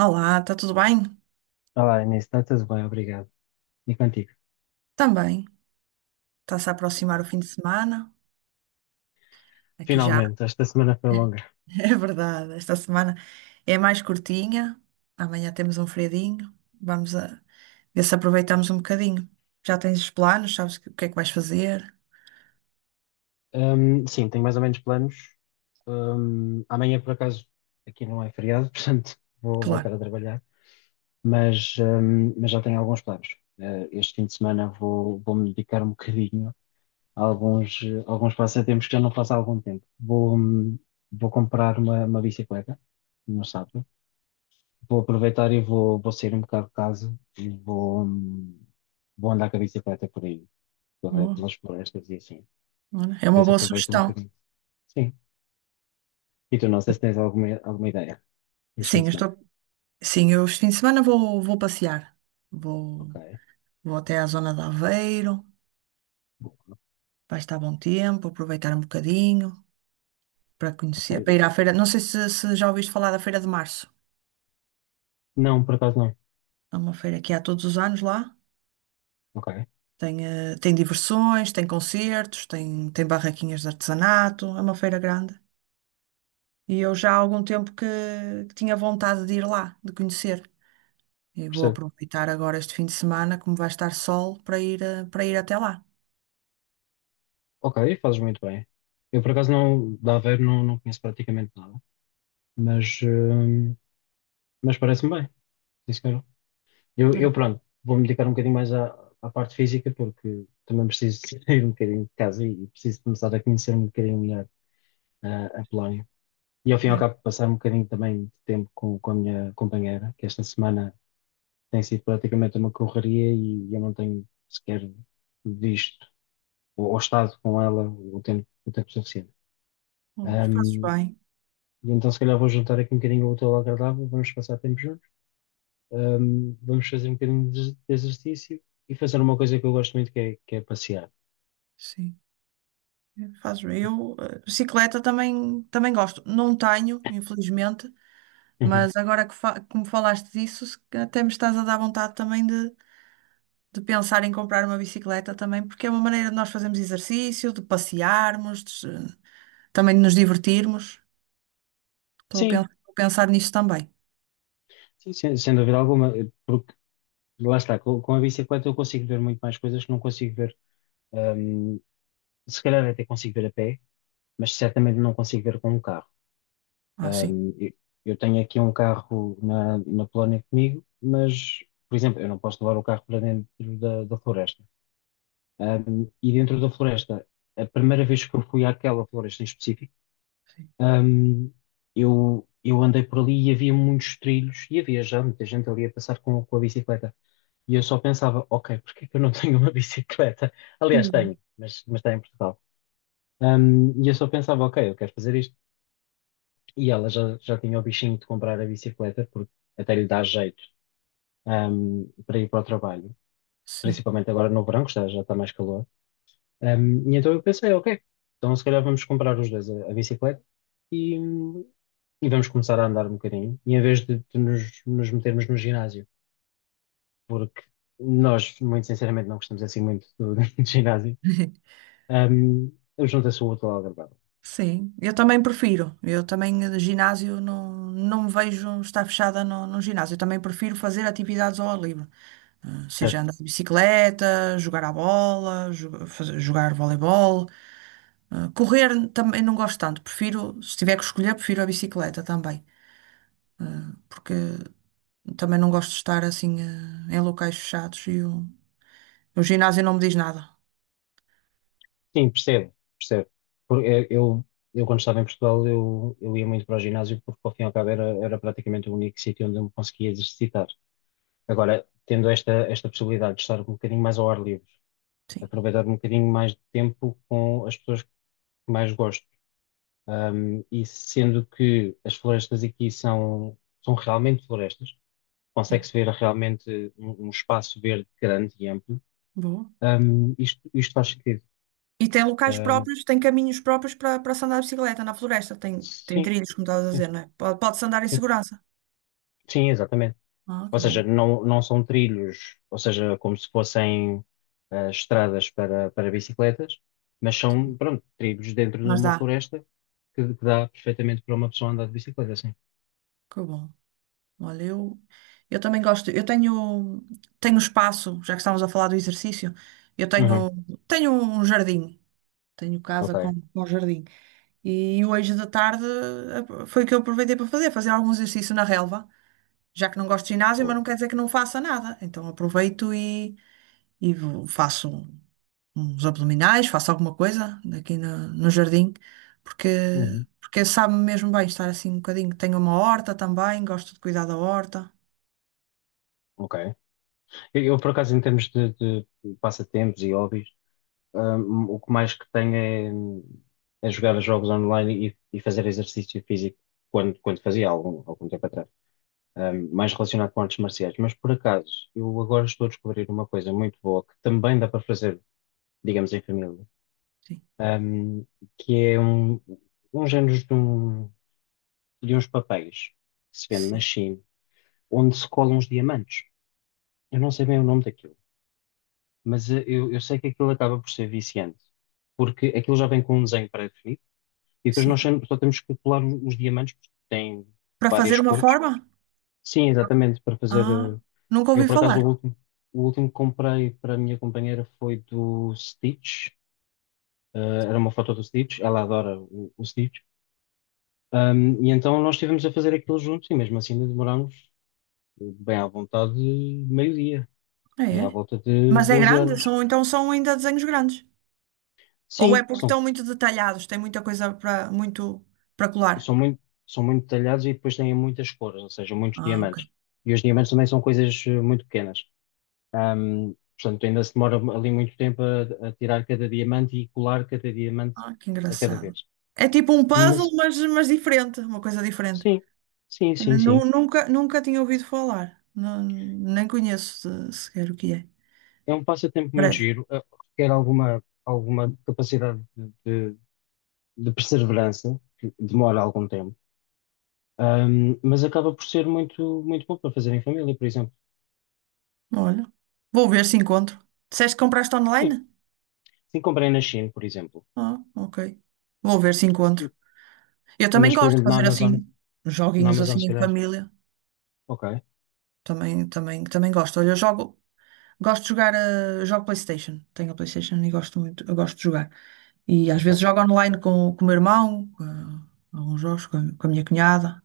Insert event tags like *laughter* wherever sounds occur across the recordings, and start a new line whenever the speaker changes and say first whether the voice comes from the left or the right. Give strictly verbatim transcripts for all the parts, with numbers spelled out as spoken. right: Olá, está tudo bem?
left: Olá, Inês, está tudo bem, obrigado. E contigo?
right: Também. Está-se a aproximar o
left: Boa.
right: fim de semana. Aqui já,
left: Finalmente, esta semana foi longa.
right: *laughs* é verdade. Esta semana é mais curtinha. Amanhã temos um feriadinho. Vamos a ver se aproveitamos um bocadinho. Já tens os planos? Sabes o que é que vais fazer?
left: Ahm, sim, tenho mais ou menos planos. Ahm, amanhã, por acaso, aqui não é feriado, *laughs* portanto, vou voltar
right: Claro.
left: a trabalhar, mas, ahm, mas já tenho alguns planos. Eh, este fim de semana vou, vou me dedicar um bocadinho a alguns, eh, alguns passatempos que já não faço há algum tempo. Vou, hum, vou comprar uma, uma bicicleta no sábado. Vou aproveitar e vou, vou sair um bocado de casa e vou, hum, vou andar com a bicicleta por aí, pela-
right: Boa.
left: pelas florestas e assim.
right: Olha, é
left: A
right: uma
left: ver se
right: boa
left: aproveito um
right: sugestão.
left: bocadinho. Sim. E tu, não sei se tens alguma, alguma ideia este fim
right: Sim,
left: de
right: eu
left: semana.
right: estou. Sim, eu este fim de semana vou, vou passear. Vou,
left: Ok.
right: vou até à zona de Aveiro. Vai estar bom tempo, aproveitar um bocadinho para
left: Ok.
right: conhecer, para ir à feira. Não sei se, se já ouviste falar da Feira de Março.
left: Não, por acaso não.
right: É uma feira que há todos os anos lá.
left: Ok.
right: Tem, eh, tem diversões, tem concertos, tem, tem barraquinhas de artesanato. É uma feira grande. E eu já há algum tempo que, que tinha vontade de ir lá, de conhecer. E vou
left: Percebo.
right: aproveitar agora este fim de semana, como vai estar sol, para ir, eh, para ir até lá.
left: Ok, fazes muito bem. Eu, por acaso, não, da Aveiro não, não conheço praticamente nada, mas, hum, mas parece-me bem. Sim, senhora. Eu, eu,
right: É,
left: pronto, vou-me dedicar um bocadinho mais à, à parte física, porque também preciso *laughs* sair um bocadinho de casa e, e preciso começar a conhecer um bocadinho melhor ah, a Polónia. E ao fim e ao
right: é.
left: cabo passar um bocadinho também de tempo com, com a minha companheira, que esta semana tem sido praticamente uma correria e eu não tenho sequer visto ou, ou estado com ela o tempo, o tempo suficiente.
right: Pois, fazes
left: Ahm,
right: bem.
left: e então se calhar vou juntar aqui um bocadinho o útil ao agradável, vamos passar tempo juntos. Hum, vamos fazer um bocadinho de de exercício e fazer uma coisa que eu gosto muito, que é, que é passear.
right: Sim. Faço eu. eh, Bicicleta também, também gosto. Não tenho, infelizmente,
left: Uhum.
right: mas agora que, fa que me falaste disso, se até me estás a dar vontade também de, de pensar em comprar uma bicicleta também, porque é uma maneira de nós fazermos exercício, de passearmos, de se- também de nos divertirmos. Estou a
left: Sim,
right: pen- a pensar nisso também.
left: sim, sim. Sem, sem dúvida alguma, eh, porque lá está, com, com a bicicleta eu consigo ver muito mais coisas que não consigo ver, hum, se calhar até consigo ver a pé, mas certamente não consigo ver com um carro.
right: Ah, sim.
left: Hum, eu, eu tenho aqui um carro na, na Polónia comigo, mas, por exemplo, eu não posso levar o carro para dentro da, da floresta. Hum, e dentro da floresta, a primeira vez que eu fui àquela floresta em específico,
right: Sim.
left: Ahm, eu, eu andei por ali e havia muitos trilhos e havia já muita gente ali a passar com, com a bicicleta. E eu só pensava, ok, porque é que eu não *laughs* tenho uma bicicleta? Aliás, tenho,
right: Hum.
left: mas, mas está em Portugal. Ahm, e eu só pensava, ok, eu quero fazer isto. E ela já, já tinha o bichinho de comprar a bicicleta, porque até lhe dá jeito, ahm, para ir para o trabalho.
right: Sim.
left: Principalmente agora no verão, que está- já está mais calor. Um, e então eu pensei, ok, então se calhar vamos comprar os dois a, a bicicleta e, e vamos começar a andar um bocadinho, e em vez de, de nos, nos metermos no ginásio, porque nós, muito sinceramente, não gostamos assim muito do, *laughs* do ginásio,
right: *laughs*
left: um, eu juntei-se o útil ao agradável,
right: Sim, eu também prefiro. Eu também, eh, ginásio, não, não me vejo estar fechada no, num ginásio. Eu também prefiro fazer atividades ao ar livre. Ah,
left: certo?
right: seja andar de bicicleta, jogar à bola, jo- fazer- jogar voleibol. Eh, Correr também não gosto tanto. Prefiro, se tiver que escolher, prefiro a bicicleta também. Porque também não gosto de estar assim eh, em locais fechados e o, o ginásio não me diz nada.
left: Sim, percebo, percebo. Porque eu, eu, eu quando estava em Portugal, eu, eu ia muito para o ginásio porque, ao fim e ao cabo, era, era praticamente o único sítio onde eu me conseguia exercitar. Agora, tendo esta, esta possibilidade de estar um bocadinho mais ao ar livre,
right: Sim.
left: aproveitar um bocadinho mais de tempo com as pessoas que mais gosto. Um, e sendo que as florestas aqui são, são realmente florestas,
right: Sim.
left: consegue-se ver realmente um, um espaço verde grande e amplo,
right: Boa.
left: um, isto, isto faz sentido.
right: E tem locais
left: Um,
right: próprios, tem caminhos próprios para, para se andar de bicicleta na floresta. Tem, tem
left: sim,
right: trilhos, como estavas a
left: sim,
right: dizer, não é? Pode- Pode-se andar em
left: sim,
right: segurança.
left: sim, exatamente.
right: Ah,
left: Ou
right: que
left: seja,
right: bom.
left: não, não são trilhos, ou seja, como se fossem ah, estradas para, para bicicletas, mas são, pronto, trilhos dentro de
right: Mas
left: uma
right: dá.
left: floresta que, que dá perfeitamente para uma pessoa andar de bicicleta, sim.
right: Que bom. Olha, eu, eu também gosto. Eu tenho, tenho espaço, já que estamos a falar do exercício, eu
left: Uhum.
right: tenho, tenho um jardim. Tenho casa
left: Ok,
right: com, com jardim. E hoje da tarde eh, foi o que eu aproveitei para fazer, fazer algum exercício na relva, já que não gosto de ginásio, mas não
left: boa.
right: quer dizer que não faça nada. Então aproveito e, e vou- faço uns abdominais, faço alguma coisa aqui no, no jardim, porque,
left: Uhum.
right: porque sabe-me mesmo bem estar assim um bocadinho. Tenho uma horta também, gosto de cuidar da horta.
left: Ok. Eu, eu, por acaso, em termos de, de passatempos e hobbies, hum, o que mais que tenho é, é jogar jogos online e, e fazer exercício físico quando, quando fazia algum, algum tempo atrás. Hum, mais relacionado com artes marciais. Mas, por acaso, eu agora estou a descobrir uma coisa muito boa que também dá para fazer, digamos, em família, hum, que é um, um género de, um- de uns papéis que se vende na
right: Sim.
left: China, onde se colam os diamantes. Eu não sei bem o nome daquilo, mas eh, eu, eu sei que aquilo acaba por ser viciante, porque aquilo já vem com um desenho pré-definido e depois
right: Sim.
left: nós sem- só temos que colar o- os diamantes, porque tem
right: Para fazer
left: várias
right: uma
left: cores.
right: forma?
left: Sim, exatamente, para fazer.
right: Ah,
left: eh,
right: nunca
left: Eu,
right: ouvi
left: por acaso, o
right: falar.
left: último, o último que comprei para a minha companheira foi do Stitch, eh, era uma foto do Stitch, ela adora o, o Stitch. Ahm, e então nós estivemos a fazer aquilo juntos e mesmo assim demorámos eh, bem à vontade meio-dia,
right: É,
left: aí à
right: é.
left: volta de
right: Mas é
left: doze
right: grande?
left: horas.
right: São, então são ainda desenhos grandes. Ou é
left: Sim,
right: porque
left: são
right: estão muito detalhados, tem muita coisa para muito para colar.
left: são muito, são muito detalhados e depois têm muitas cores, ou seja, muitos
right: Ah, ok.
left: diamantes. E os diamantes também são coisas eh, muito pequenas. Ahm, Portanto, ainda se demora ali muito tempo a, a tirar cada diamante e colar cada diamante
right: Ah, que
left: a cada
right: engraçado.
left: vez.
right: É tipo um puzzle,
left: Mas
right: mas, mas diferente, uma coisa diferente.
left: sim, sim, sim,
right: Nu-
left: sim.
right: Nunca, nunca tinha ouvido falar. Não- nem conheço eh, sequer o que é.
left: É um passatempo muito
right: Parece.
left: giro, eh, requer alguma, alguma capacidade de, de- de perseverança, que demora algum tempo. Ahm, mas acaba por ser muito, muito bom para fazer em família, por exemplo.
right: Olha, vou ver se encontro. Disseste que compraste
left: Sim,
right: online?
left: sim, comprei na China, por exemplo.
right: Ah, ok. Vou ver se encontro. Eu também
left: Mas, por
right: gosto de
left: exemplo, na
right: fazer
left: Amazon,
right: assim,
left: na
right: joguinhos
left: Amazon,
right: assim
left: se
right: em
left: calhar.
right: família.
left: Ok,
right: Também, também, também gosto. Olha, eu jogo, gosto de jogar, eh, jogo PlayStation. Tenho a PlayStation e gosto muito, eu gosto de jogar. E às vezes
left: ok.
right: jogo online com, com o meu irmão, com, eh, alguns jogos com, a com a minha cunhada.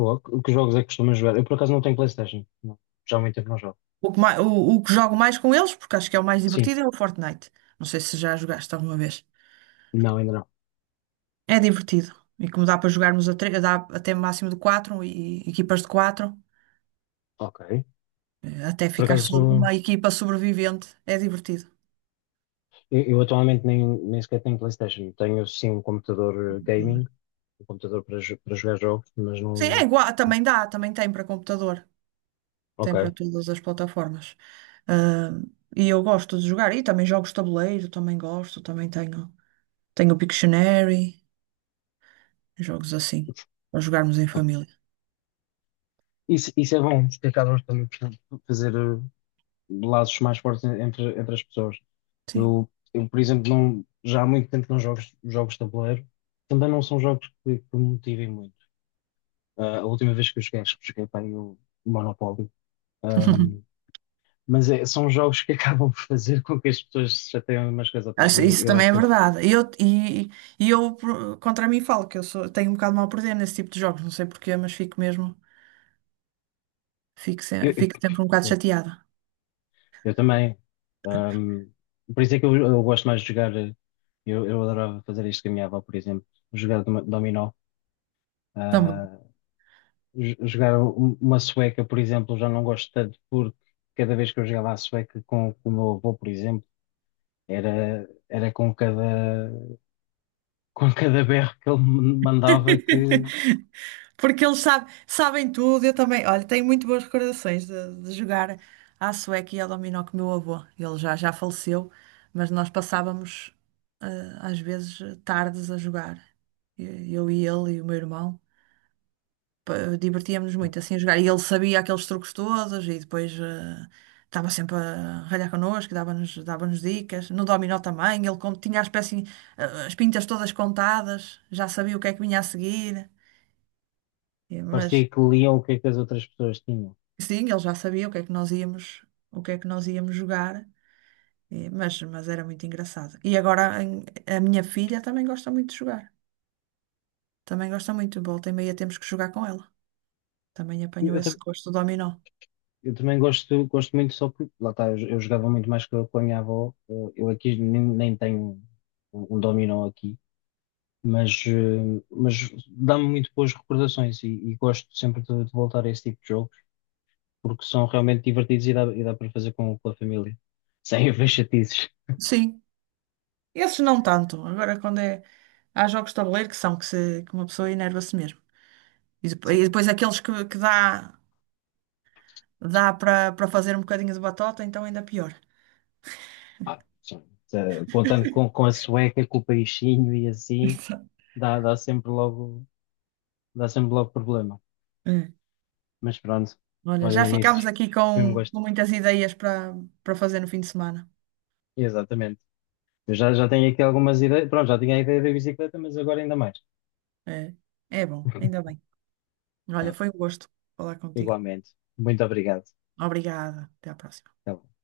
left: Boa. Que que jogos é que costumas jogar? Eu, por acaso, não tenho PlayStation. Não. Já há muito tempo não jogo.
right: O que, mai- o, o que jogo mais com eles, porque acho que é o mais
left: Sim,
right: divertido, é o Fortnite. Não sei se já jogaste alguma vez.
left: não, ainda não.
right: É divertido. E como dá para jogarmos a tre- dá até máximo de quatro e equipas de quatro,
left: Ok.
right: eh, até
left: Por
right: ficar só
left: acaso,
right: uma equipa sobrevivente, é divertido.
left: eu, eu atualmente nem, nem sequer tenho PlayStation. Tenho, sim, um computador eh, gaming, um computador para, jo- para jogar jogos, mas
right: Sim, é
left: não.
right: igual, também dá, também tem para computador, tem para
left: Ok.
right: todas as plataformas. Ah, e eu gosto de jogar, e também jogos de tabuleiro, também gosto, também tenho, tenho o Pictionary, jogos assim, para jogarmos em família.
left: Isso, isso é bom, porque acabas também por fazer eh, laços mais fortes entre, entre as pessoas.
right: Sim.
left: Eu, eu, por exemplo, não, já há muito tempo que não jogo jogos de tabuleiro. Também não são jogos que, que me motivem muito. Ah, a última vez que eu joguei, acho que joguei para aí o Monopólio. Ahm,
right: *laughs*
left: mas é- são jogos que *laughs* acabam por fazer com que as pessoas se chateiem umas com as outras. E
right: Acho-
left: eu,
right: Isso
left: eu
right: também
left: às
right: é
left: vezes.
right: verdade. E eu, e, e eu por- contra mim falo que eu sou, tenho um bocado mal a perder nesse tipo de jogos, não sei porquê, mas fico mesmo, fico, se-
left: Eu, eu,
right: fico sempre um bocado chateada.
left: eu também. Ahm, por isso é que eu, eu gosto mais de jogar. eh, Eu, eu adorava fazer isto com a minha avó, por exemplo. Jogar dom- dominó.
right: Também.
left: Ah, j- jogar um- uma sueca, por exemplo, já não gosto tanto porque cada vez que eu jogava a sueca com, com o meu avô, por exemplo, era, era com cada, *laughs* com cada berro que ele me mandava que
right: *laughs* Porque eles sabe- sabem tudo, eu também. Olha, tenho muito boas recordações de, de jogar à sueca e ao dominó com o meu avô. Ele já, já faleceu, mas nós passávamos, eh, às vezes, tardes a jogar. E- Eu e ele e o meu irmão. Pa- Divertíamos-nos muito assim a jogar. E ele sabia aqueles truques todos e depois eh, estava sempre a ralhar connosco, dava-nos dava-nos dicas. No dominó também, ele como tinha as peças, eh, as pintas todas contadas, já sabia o que é que vinha a seguir. É, mas
left: parecia que liam o que é que as outras pessoas tinham.
right: sim, ele já sabia o que é que nós íamos, o que é que nós íamos jogar, eh, mas, mas era muito engraçado. E agora em- a minha filha também gosta muito de jogar. Também gosta muito. Volta e meia temos que jogar com ela. Também
left: Eu,
right: apanhou
left: eu
right: esse
left: tam-
right: gosto do dominó.
left: eu também gosto, gosto muito só porque, lá está, eu, eu jogava muito mais com, a com a minha avó, eu, eu aqui nem, nem tenho um, um dominó aqui. Mas, eh, mas dá-me muito boas recordações e, e gosto sempre de, de voltar a esse tipo de jogo, porque são realmente divertidos e dá, e dá para fazer com, com a família, sem haver chatices.
right: Sim, esses não tanto. Agora quando é. Há jogos de tabuleiro que são que, se, que uma pessoa enerva-se mesmo. E depo- e
left: Sim,
right: depois, aqueles que, que dá, dá para para fazer um bocadinho de batota, então ainda pior.
left: ah, sim. Eh, Contando com, com a sueca, com o peixinho e assim,
right: *laughs*
left: dá, dá sempre logo, dá sempre logo problema.
right: É.
left: Mas pronto,
right: Olha, já
left: olhem
right: ficámos
left: nisso,
right: aqui
left: foi um
right: com,
left: gosto.
right: com muitas ideias para para fazer no fim de semana.
left: Exatamente. Eu já, já tenho aqui algumas ideias, pronto, já tinha a ideia da bicicleta, mas agora ainda mais.
right: É, é bom, ainda bem. Olha,
left: Tá
right: foi um
left: bom.
right: gosto falar contigo.
left: Igualmente. Muito obrigado.
right: Obrigada. Até à próxima.
left: Tá bom.